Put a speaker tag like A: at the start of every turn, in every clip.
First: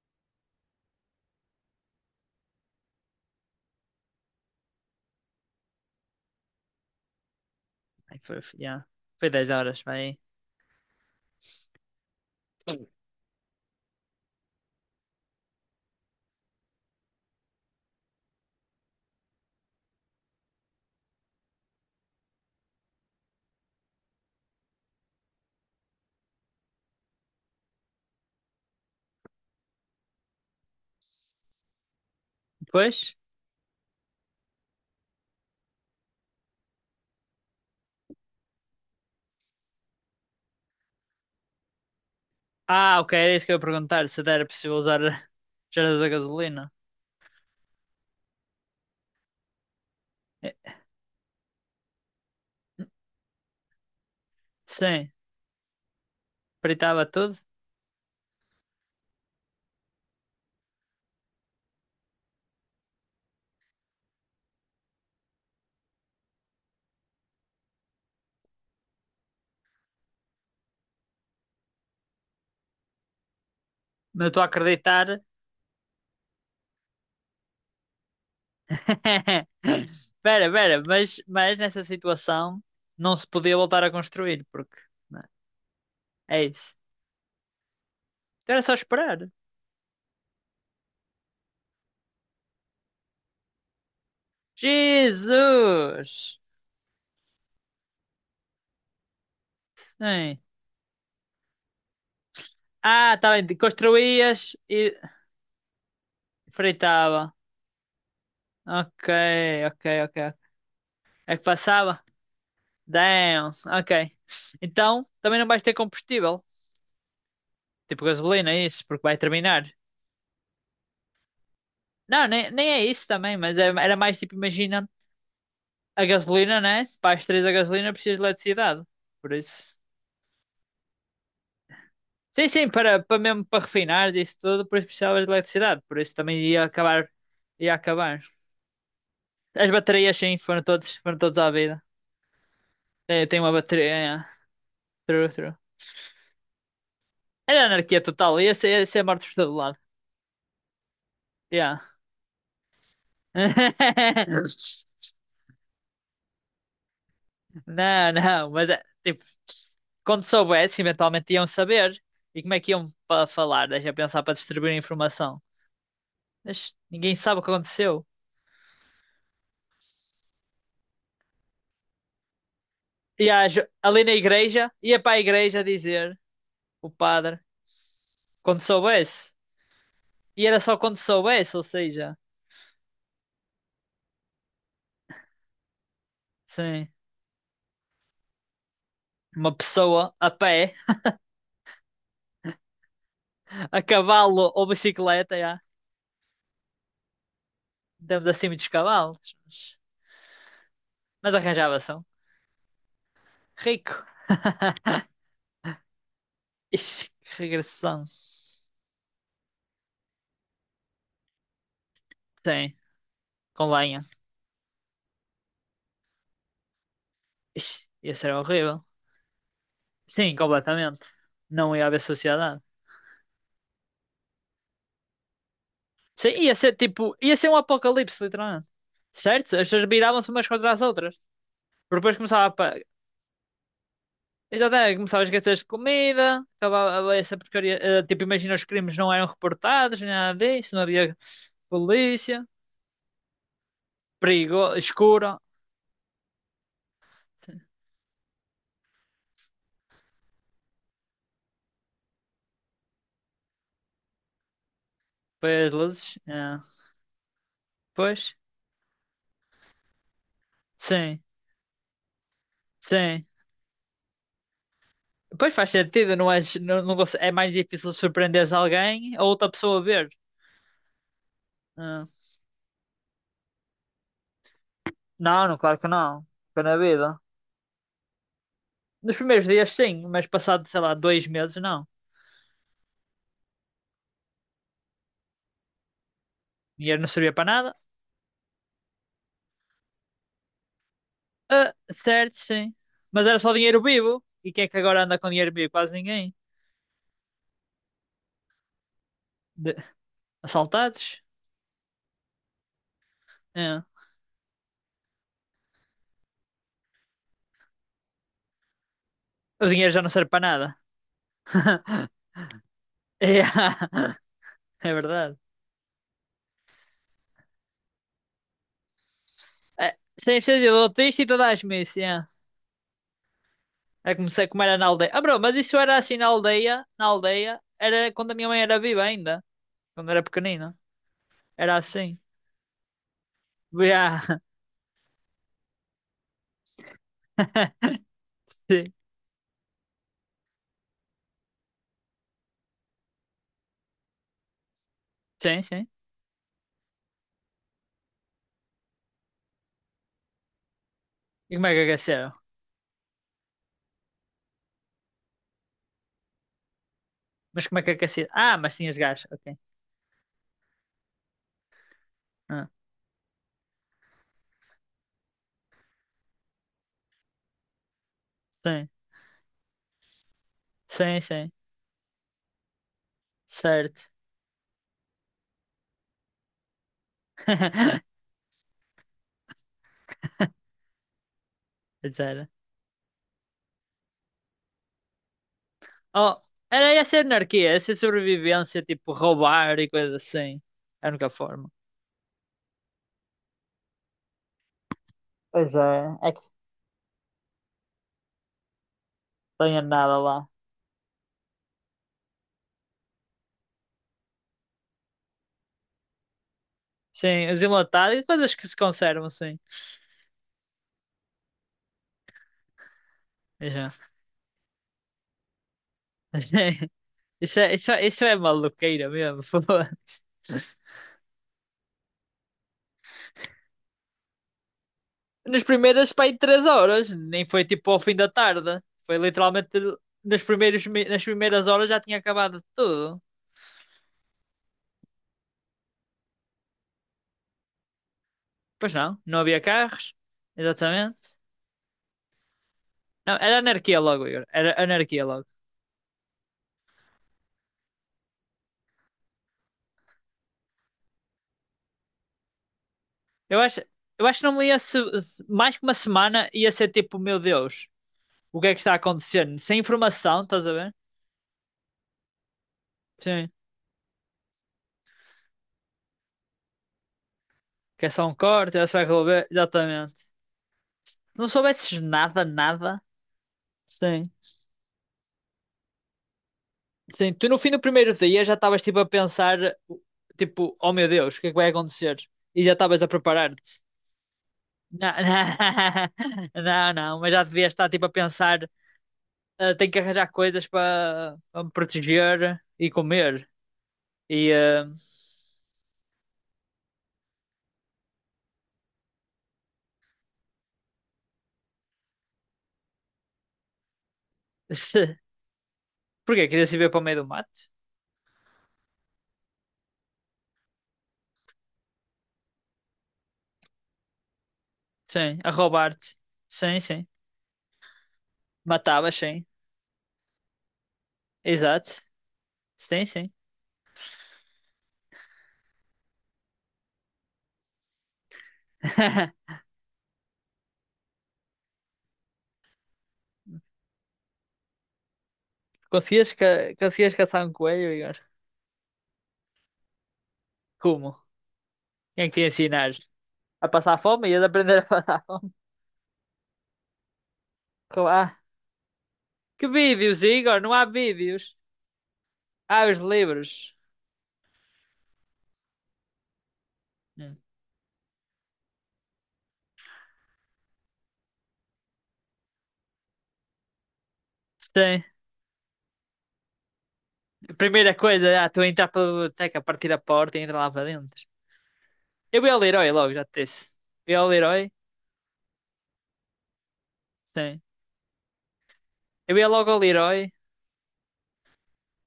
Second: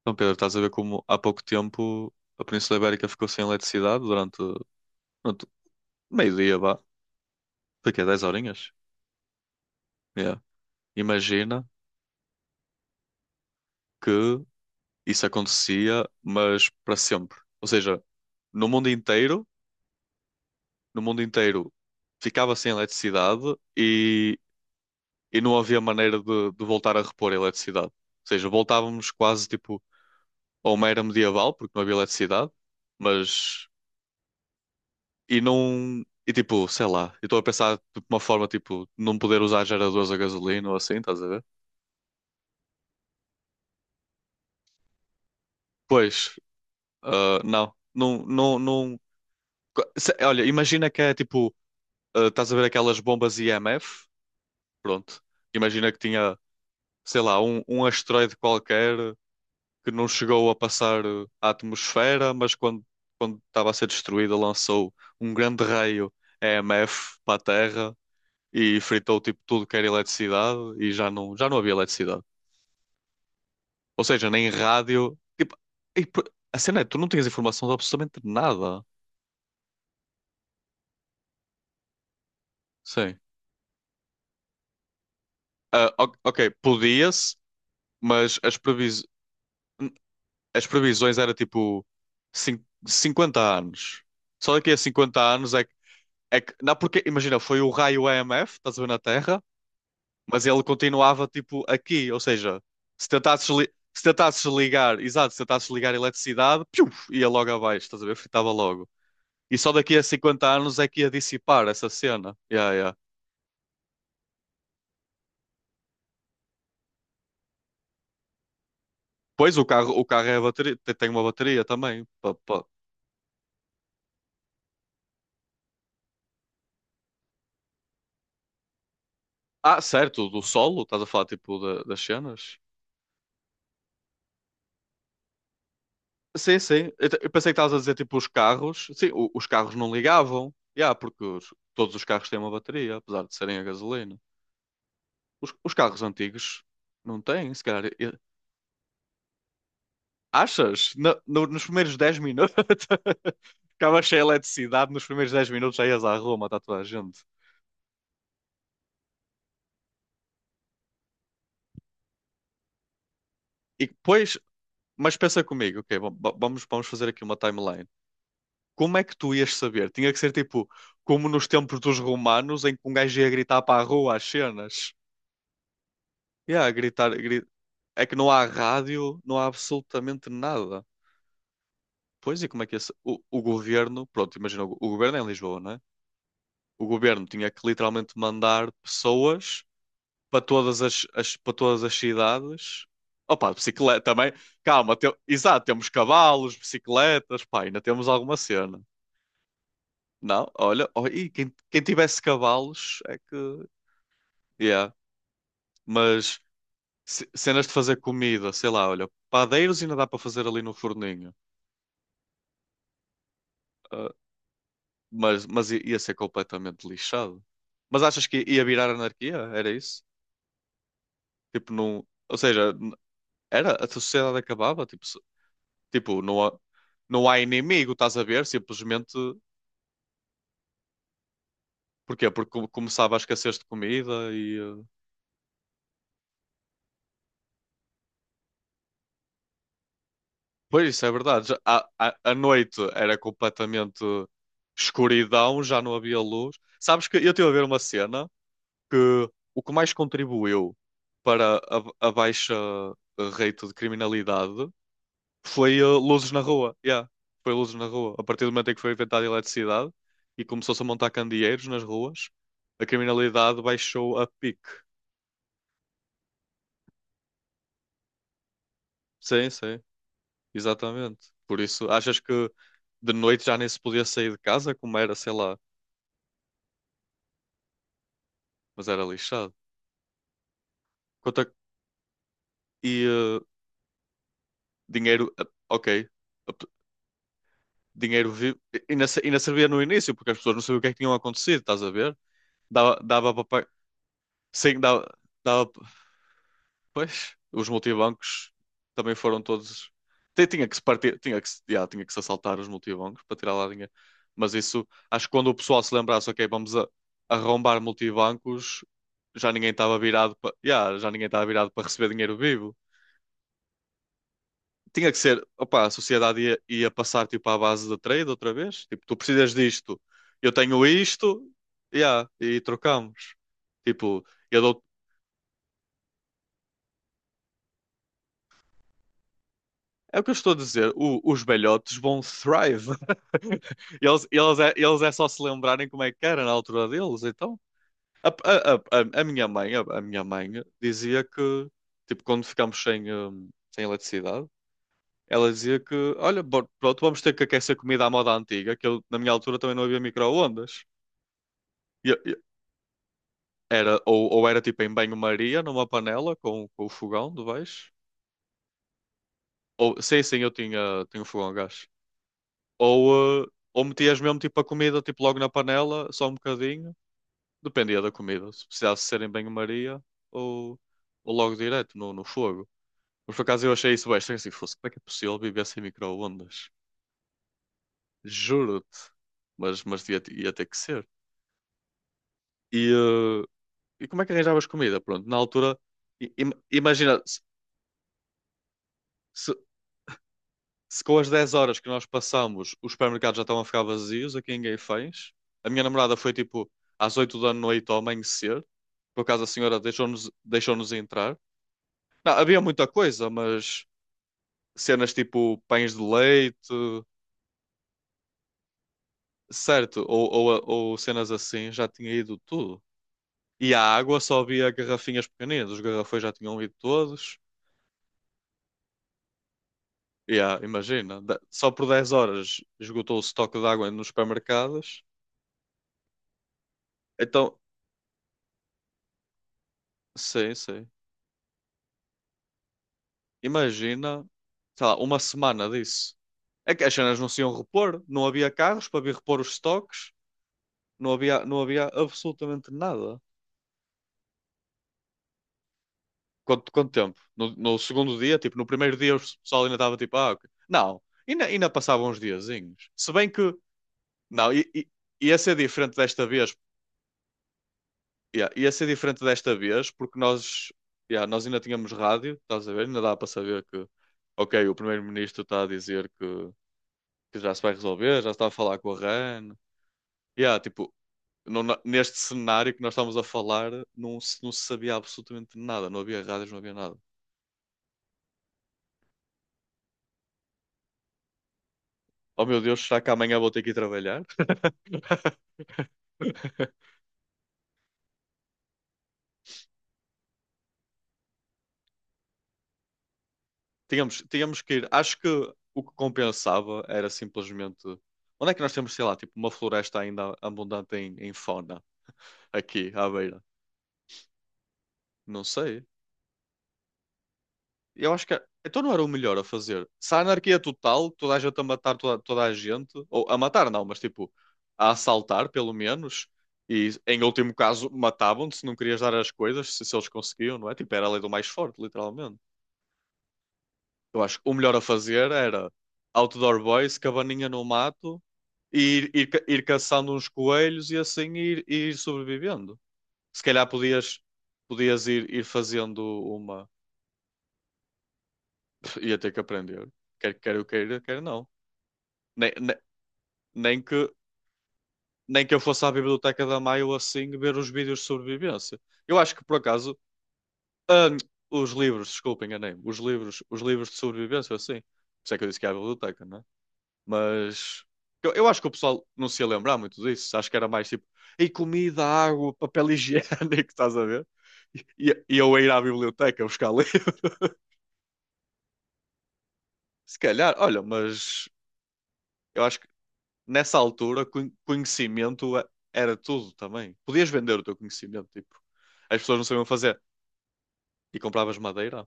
A: Então, Pedro, estás a ver como há pouco tempo a Península Ibérica ficou sem eletricidade durante meio-dia, vá. Foi quê?
B: Ai,
A: dez
B: Foi,
A: horinhas?
B: yeah. Foi 10 horas, vai aí.
A: Yeah. Imagina que isso acontecia, mas para sempre. Ou seja, no mundo inteiro, no mundo inteiro ficava sem eletricidade e, e não havia maneira de voltar a repor a eletricidade. Ou seja, voltávamos quase tipo a uma era medieval, porque não havia eletricidade,
B: Depois?
A: mas E não. E tipo, sei lá, eu estou a pensar de uma forma tipo, não poder usar geradores a gasolina ou assim, estás a ver?
B: Ah, ok, era isso que eu ia perguntar. Se era possível usar gerador da
A: Pois,
B: gasolina.
A: ah, não, não, não, não. Olha,
B: Eh,
A: imagina que é tipo, ah, estás a ver aquelas bombas IMF?
B: Sim,
A: Pronto. Imagina que tinha,
B: fritava
A: sei
B: tudo.
A: lá, um asteroide qualquer que não chegou a passar ah, a atmosfera, mas quando estava a ser destruída lançou um grande raio EMF para a Terra e fritou tipo tudo que era eletricidade e já não havia eletricidade. Ou
B: Não
A: seja,
B: estou a
A: nem rádio.
B: acreditar.
A: Tipo, e p- a cena é, tu não tinhas informação de absolutamente nada.
B: Pera, pera, mas nessa situação não
A: Sim.
B: se podia voltar a construir, porque né,
A: Ah,
B: é
A: ok,
B: isso.
A: podia-se, mas
B: Então era só esperar.
A: as previsões era tipo 50 anos. Só daqui a 50 anos é que.
B: Jesus!
A: É que... Não, porque, imagina, foi o raio EMF, estás a ver na Terra,
B: Sim.
A: mas ele continuava tipo aqui. Ou seja, se
B: Ah, tá
A: tentasses,
B: bem,
A: li... se tentasses
B: construías e
A: ligar, exato, se tentasses ligar a eletricidade, piu,
B: fritava.
A: ia logo abaixo, estás a ver? Fritava logo.
B: Ok,
A: E só
B: ok,
A: daqui a
B: ok, ok.
A: 50 anos é que ia
B: É que
A: dissipar essa
B: passava?
A: cena. Yeah, yeah.
B: Damn, ok. Então, também não vais ter combustível, tipo gasolina, é isso, porque vai
A: Pois o
B: terminar.
A: carro, o carro é a bateria, tem uma bateria também.
B: Não, nem, nem é isso também, mas era mais tipo, imagina, a gasolina, né? Para as três a gasolina precisas de eletricidade, por isso.
A: Ah, certo, do solo, estás a falar tipo das
B: Sim,
A: cenas?
B: sim, para mesmo para refinar isso tudo, por isso precisava de eletricidade, por isso também
A: Sim,
B: ia
A: sim. Eu,
B: acabar,
A: te- eu pensei que estavas
B: ia
A: a dizer tipo
B: acabar.
A: os carros. Sim, os
B: As
A: carros não
B: baterias, sim,
A: ligavam. Yeah,
B: foram
A: porque
B: todos à vida.
A: todos os carros têm uma bateria, apesar
B: Tem,
A: de
B: tem uma
A: serem a
B: bateria,
A: gasolina.
B: yeah. True,
A: Os,
B: true.
A: os carros antigos não têm,
B: Era
A: se calhar.
B: anarquia total, ia ser morto por todo lado,
A: Achas? Nos
B: yeah.
A: primeiros 10 minutos ficava cheia de eletricidade, nos primeiros 10 minutos já ias à Roma, está toda a gente.
B: Não, não, mas é, tipo, quando soubesse, eventualmente iam saber. E como é que iam para falar?
A: E
B: Deixa eu pensar para
A: depois,
B: distribuir a
A: Mas
B: informação.
A: pensa comigo, ok, va- va- vamos,
B: Mas
A: vamos fazer
B: ninguém
A: aqui uma
B: sabe o que
A: timeline.
B: aconteceu.
A: Como é que tu ias saber? Tinha que ser tipo, como nos tempos dos romanos, em que um gajo
B: E
A: ia gritar para a
B: ali na
A: rua as
B: igreja,
A: cenas.
B: ia para a igreja dizer,
A: Yeah,
B: o
A: gritar,
B: padre,
A: gri- É que não há
B: quando
A: rádio,
B: soubesse.
A: não há absolutamente
B: E era só
A: nada.
B: quando soubesse, ou seja,
A: Pois, e como é que o governo, pronto, imagina, o governo é em Lisboa, não é? O
B: sim,
A: governo tinha que literalmente mandar
B: uma
A: pessoas
B: pessoa a
A: para
B: pé,
A: todas para todas as cidades. Opa,
B: a
A: bicicleta também.
B: cavalo ou
A: Calma,
B: bicicleta, já,
A: exato, temos cavalos, bicicletas, pá, ainda temos
B: demos
A: alguma
B: assim muitos
A: cena.
B: cavalos. Mas
A: Não, olha, oh, e
B: mas
A: quem
B: arranjava-se um.
A: tivesse cavalos é que.
B: Rico.
A: Yeah. Mas
B: Ixi, que
A: cenas de fazer
B: regressão.
A: comida, sei lá, olha, padeiros ainda dá para fazer ali no forninho.
B: Sim, com lenha.
A: Ah, mas ia ser completamente lixado.
B: Ixi,
A: Mas
B: ia
A: achas
B: ser
A: que ia
B: horrível.
A: virar anarquia? Era isso?
B: Sim, completamente.
A: Tipo,
B: Não ia haver
A: não. Ou
B: sociedade.
A: seja, era, a sociedade acabava, tipo, tipo,
B: Sim,
A: não
B: ia
A: há,
B: ser tipo,
A: não
B: ia
A: há
B: ser um
A: inimigo, estás
B: apocalipse,
A: a ver?
B: literalmente.
A: Simplesmente.
B: Certo? As pessoas viravam-se umas contra as outras. Porque depois
A: Porquê?
B: começava
A: Porque
B: a.
A: começava a escassez de comida.
B: Exatamente, começava a esquecer de comida, acabava essa porcaria. Tipo, imagina, os crimes não eram reportados, nem nada disso, não
A: Pois isso é
B: havia
A: verdade. A
B: polícia,
A: noite era completamente
B: perigo, escuro.
A: escuridão, já não havia luz. Sabes que eu estive a ver uma cena que o que mais contribuiu para a baixa rate de criminalidade
B: Foi as
A: foi
B: luzes,
A: luzes na
B: é.
A: rua. Yeah, foi luzes na rua. A
B: Pois,
A: partir do momento em que foi inventada a eletricidade e começou-se a montar
B: sim,
A: candeeiros nas ruas, a
B: sim.
A: criminalidade baixou a pique.
B: Pois faz sentido, não é, não, não, é mais difícil surpreender alguém ou
A: Sim,
B: outra
A: sim,
B: pessoa ver.
A: exatamente. Por isso,
B: É.
A: achas que de noite já nem se podia sair de casa, como era, sei
B: Não,
A: lá.
B: não, claro que não. Foi na vida.
A: Mas era
B: Nos primeiros
A: lixado.
B: dias, sim, mas passado, sei lá, dois
A: Quanto a-
B: meses, não.
A: E dinheiro, ok. Ap-
B: Dinheiro não servia para nada.
A: Dinheiro vivo. Ainda servia no início, porque as pessoas não sabiam o que é que tinham acontecido,
B: Ah,
A: estás a ver?
B: certo, sim.
A: Dava,
B: Mas
A: dava
B: era
A: para
B: só
A: pagar.
B: dinheiro vivo. E quem é que
A: Sim,
B: agora
A: dava,
B: anda com dinheiro
A: dava.
B: vivo? Quase ninguém.
A: Pois, os multibancos também foram
B: De-
A: todos. Tinha que se partir,
B: Assaltados?
A: tinha que se, já, tinha que se assaltar os multibancos para tirar lá
B: É.
A: dinheiro. Mas isso, acho que quando o pessoal se lembrasse, ok, vamos arrombar multibancos, já
B: O
A: ninguém
B: dinheiro
A: estava
B: já não serve
A: virado
B: para
A: para,
B: nada.
A: já ninguém estava virado para receber dinheiro vivo.
B: É, é
A: Tinha que
B: verdade.
A: ser, opa a sociedade ia passar tipo à base de trade outra vez. Tipo, tu precisas
B: É,
A: disto,
B: sem
A: eu
B: ser eu
A: tenho
B: dou triste e tu
A: isto,
B: dás-me isso. É.
A: yeah, e trocamos.
B: É
A: Tipo,
B: como,
A: eu
B: como era
A: dou.
B: na aldeia. Ah, bro, mas isso era assim na aldeia. Na aldeia era quando a minha mãe era viva ainda. Quando
A: É o
B: era
A: que eu estou a
B: pequenina.
A: dizer, os
B: Era
A: velhotes
B: assim.
A: vão thrive.
B: Yeah.
A: Eles é só se lembrarem como é que era na altura deles, então. A, a, a,
B: Sim,
A: a minha mãe dizia que, tipo, quando ficámos sem, sem eletricidade, ela
B: sim,
A: dizia
B: sim.
A: que, olha, pronto, vamos ter que aquecer comida à moda antiga, que eu, na minha altura também não havia micro-ondas.
B: E como é que
A: E-
B: aqueceram?
A: e- Era, ou era tipo em banho-maria, numa panela com o fogão de
B: Mas como é
A: baixo.
B: que aqueceram? Ah, mas tinhas gás, ok.
A: Ou, sim, sim, eu tinha um fogão a gás.
B: Ah,
A: Ou, eh, ou metias mesmo tipo a comida tipo, logo na panela, só um bocadinho. Dependia da comida. Se
B: sim,
A: precisasse ser em banho-maria ou,
B: sim,
A: ou
B: sim.
A: logo direto no fogo. Mas por acaso eu achei isso
B: Certo.
A: bem estranho. Assim, fosse, como é que é possível viver sem micro-ondas? Juro-te. Mas ia ter que ser.
B: Pois era.
A: E, eh, e como é que arranjavas comida? Pronto, na altura,
B: Oh, era
A: imagina.
B: essa anarquia, essa sobrevivência, tipo
A: se,
B: roubar e coisas assim.
A: se
B: É a
A: com
B: única
A: as 10
B: forma.
A: horas que nós passamos os supermercados já estão a ficar vazios aqui ninguém fez. A
B: Pois
A: minha namorada
B: é,
A: foi
B: é que
A: tipo às 8 da noite ao amanhecer, por acaso a
B: não
A: senhora
B: tenha nada lá.
A: deixou-nos entrar. Não, havia muita coisa, mas cenas tipo pães de leite,
B: Sim, os enlatados e coisas que se conservam, sim.
A: certo, ou cenas assim, já tinha ido tudo. E
B: Pois
A: a
B: é.
A: água só havia garrafinhas pequeninas, os garrafões já tinham ido todos.
B: Isso é, isso é, isso é maluqueira mesmo. Foda.
A: E yeah, imagina, só por 10 horas esgotou o estoque de água nos supermercados.
B: Nas primeiras, pá, aí três horas. Nem
A: Então,
B: foi tipo ao fim da tarde. Foi literalmente
A: sim, sim.
B: nas primeiras horas já tinha acabado tudo.
A: Imagina, sei lá, uma semana disso. É que as cenas não se iam repor, não havia carros
B: Pois
A: para vir
B: não, não
A: repor os
B: havia
A: estoques,
B: carros.
A: não
B: Exatamente.
A: havia, não havia absolutamente nada.
B: Não, era anarquia logo, Igor. Era anarquia logo.
A: Quanto tempo? No segundo dia, tipo, no primeiro dia o pessoal ainda estava tipo, ah, ok. Não, ainda passavam uns diazinhos. Se bem que,
B: Eu acho, eu acho que
A: não,
B: não ia se,
A: ia ser
B: mais que uma
A: diferente desta
B: semana
A: vez,
B: ia ser tipo, meu Deus,
A: ia,
B: o que
A: ia
B: é que
A: ser
B: está
A: diferente desta
B: acontecendo? Sem
A: vez, porque
B: informação, estás
A: nós,
B: a ver?
A: ia, nós ainda tínhamos rádio, estás a ver? Ainda dá para
B: Sim.
A: saber que, ok, o primeiro-ministro está a dizer que já se vai
B: Que é
A: resolver, já
B: só
A: se
B: um
A: está a
B: corte,
A: falar
B: já
A: com
B: se
A: a
B: vai resolver.
A: RAN.
B: Exatamente.
A: E há, tipo,
B: Se não soubesses
A: neste
B: nada,
A: cenário que nós
B: nada.
A: estamos a falar,
B: Sim.
A: não se sabia absolutamente nada, não havia rádios, não havia nada.
B: Sim, tu no fim do primeiro dia já estavas tipo a pensar, tipo, oh meu Deus, o que é que vai acontecer?
A: Oh meu
B: E já
A: Deus, será
B: estavas a
A: que amanhã vou ter que ir
B: preparar-te.
A: trabalhar?
B: Não, não, não, mas já devias estar tipo a pensar, "Ah, tenho que arranjar coisas para me proteger e comer.
A: Tínhamos,
B: E
A: tínhamos que ir. Acho que o que compensava era simplesmente. Onde é que nós temos, sei lá, tipo, uma floresta ainda abundante em fauna aqui à beira? Não sei.
B: porquê? Querias ir ver para o meio do mato?
A: Eu acho que é, então não era o melhor a fazer. Se a anarquia total, toda a gente a matar toda a gente, ou a matar não, mas tipo a
B: Sim,
A: assaltar
B: a
A: pelo
B: roubar-te.
A: menos,
B: Sim,
A: e
B: sim.
A: em último caso matavam-te se não querias dar
B: Matavas,
A: as
B: sim.
A: coisas, se eles conseguiam, não é? Tipo, era a lei do mais forte,
B: Exato.
A: literalmente.
B: Sim, sim.
A: Eu acho que o melhor a fazer era outdoor boys, cabaninha no mato, e ir, ir, ca- ir caçando uns coelhos e assim ir sobrevivendo. Se calhar podias ir fazendo
B: Conseguias, ca
A: uma.
B: conseguias caçar um coelho, Igor?
A: Ia ter que aprender. Quer eu queira, quer
B: Como?
A: não.
B: Quem é que te ia
A: Nem, nem,
B: ensinar? A
A: nem
B: passar
A: que,
B: fome e a aprender a passar
A: nem
B: fome.
A: que eu fosse à biblioteca da Maio assim ver os vídeos de
B: Ah,
A: sobrevivência. Eu acho que por
B: que
A: acaso.
B: vídeos, Igor? Não há
A: ah,
B: vídeos.
A: os livros, desculpem, enganei-me.
B: Há
A: Os
B: os
A: livros,
B: livros.
A: os livros de sobrevivência, assim. Por isso é que eu disse que é a biblioteca, né?
B: Hum.
A: Mas. Eu acho que o pessoal não se ia lembrar muito disso. Acho que era mais tipo. E comida, água, papel higiênico, estás a ver?
B: Sim.
A: E eu a ir à biblioteca buscar livro.
B: A primeira coisa, tu entrar pela biblioteca, partir a
A: Se
B: porta e
A: calhar,
B: entrar lá
A: olha,
B: para dentro.
A: mas.
B: Eu ia ao
A: Eu acho
B: Leroy logo, já te disse.
A: nessa
B: Eu ia
A: altura,
B: ao Leroy?
A: conhecimento era tudo também. Podias vender
B: Sim.
A: o teu conhecimento, tipo, as pessoas
B: Eu
A: não
B: ia
A: sabiam
B: logo ao
A: fazer.
B: Leroy?
A: E compravas madeira?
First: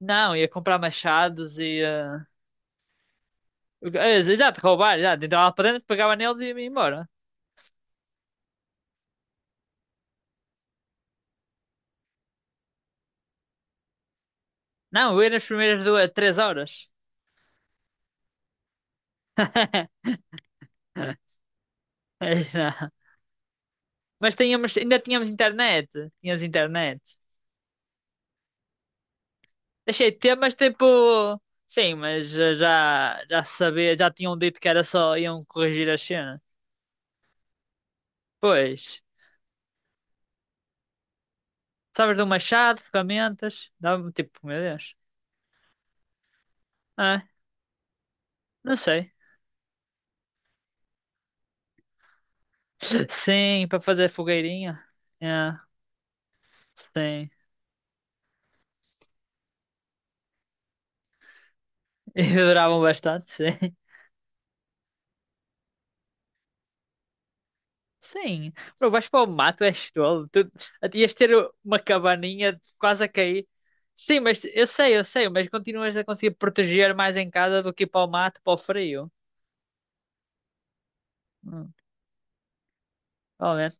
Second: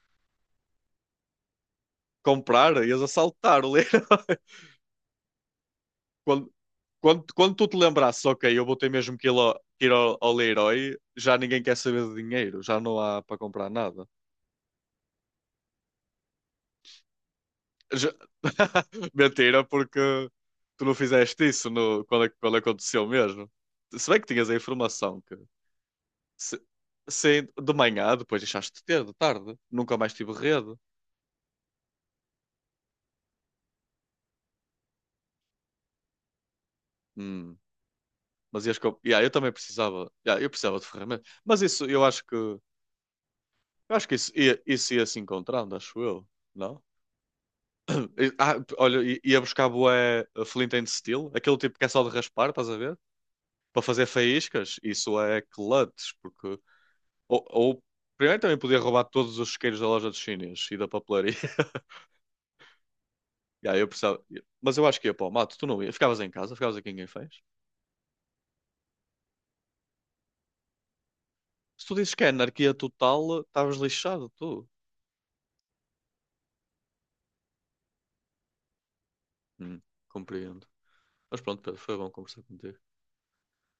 B: Não, ia comprar machados e...
A: Comprar, ias assaltar o Leroy.
B: é, exato, roubar, exato. Entrava lá para dentro, pegava neles e
A: Quando,
B: ia embora.
A: quando tu te lembrasses, ok, eu vou ter mesmo que ir ao Leroy, já ninguém quer saber de dinheiro, já não há para comprar nada.
B: Não, eu ia nas primeiras duas, três horas.
A: Já- Mentira, porque tu não fizeste isso quando, é,
B: Mas
A: quando
B: não.
A: aconteceu mesmo. Se bem que
B: Mas
A: tinhas a
B: tínhamos, ainda
A: informação
B: tínhamos
A: que
B: internet. Tínhamos
A: Se,
B: internet.
A: se de manhã, depois deixaste de ter, de tarde. Nunca
B: Deixei
A: mais
B: de
A: tive
B: ter, mas
A: rede.
B: tipo. Sim, mas já se sabia, já tinham dito que era só iam corrigir a cena.
A: Hum, mas ias com...
B: Pois,
A: yeah, eu também precisava. Yeah, eu precisava de ferramentas. Mas isso, eu
B: sabes
A: acho
B: do
A: que. Eu
B: machado, ferramentas,
A: acho
B: dá-me
A: que isso
B: tipo,
A: ia,
B: meu
A: isso
B: Deus.
A: ia se encontrando, acho eu. Não?
B: Ah,
A: Ah,
B: não
A: olha,
B: sei.
A: ia buscar bué Flint and Steel, aquele tipo que é só de raspar, estás a ver?
B: Sim, para
A: Para fazer
B: fazer
A: faíscas,
B: fogueirinha.
A: isso
B: É,
A: é clutch, porque.
B: sim.
A: Ou, ou- primeiro também podia roubar todos os isqueiros da loja dos chineses e da papelaria.
B: E duravam bastante, sim.
A: Yeah, eu precisava... Mas eu acho que ia para o mato, tu não ia. Ficavas em casa, ficavas aqui em Guinfãs.
B: Sim. Bro, vais para o mato, és tolo. Tu ias ter uma
A: Se tu dizes que é
B: cabaninha
A: anarquia
B: quase a
A: total,
B: cair.
A: estavas
B: Sim,
A: lixado,
B: mas
A: tu.
B: eu sei, mas continuas a conseguir proteger mais em casa do que ir para o mato, para o frio.
A: Hum, compreendo. Mas pronto,
B: Hum.
A: Pedro, foi bom conversar contigo.
B: Ó, né?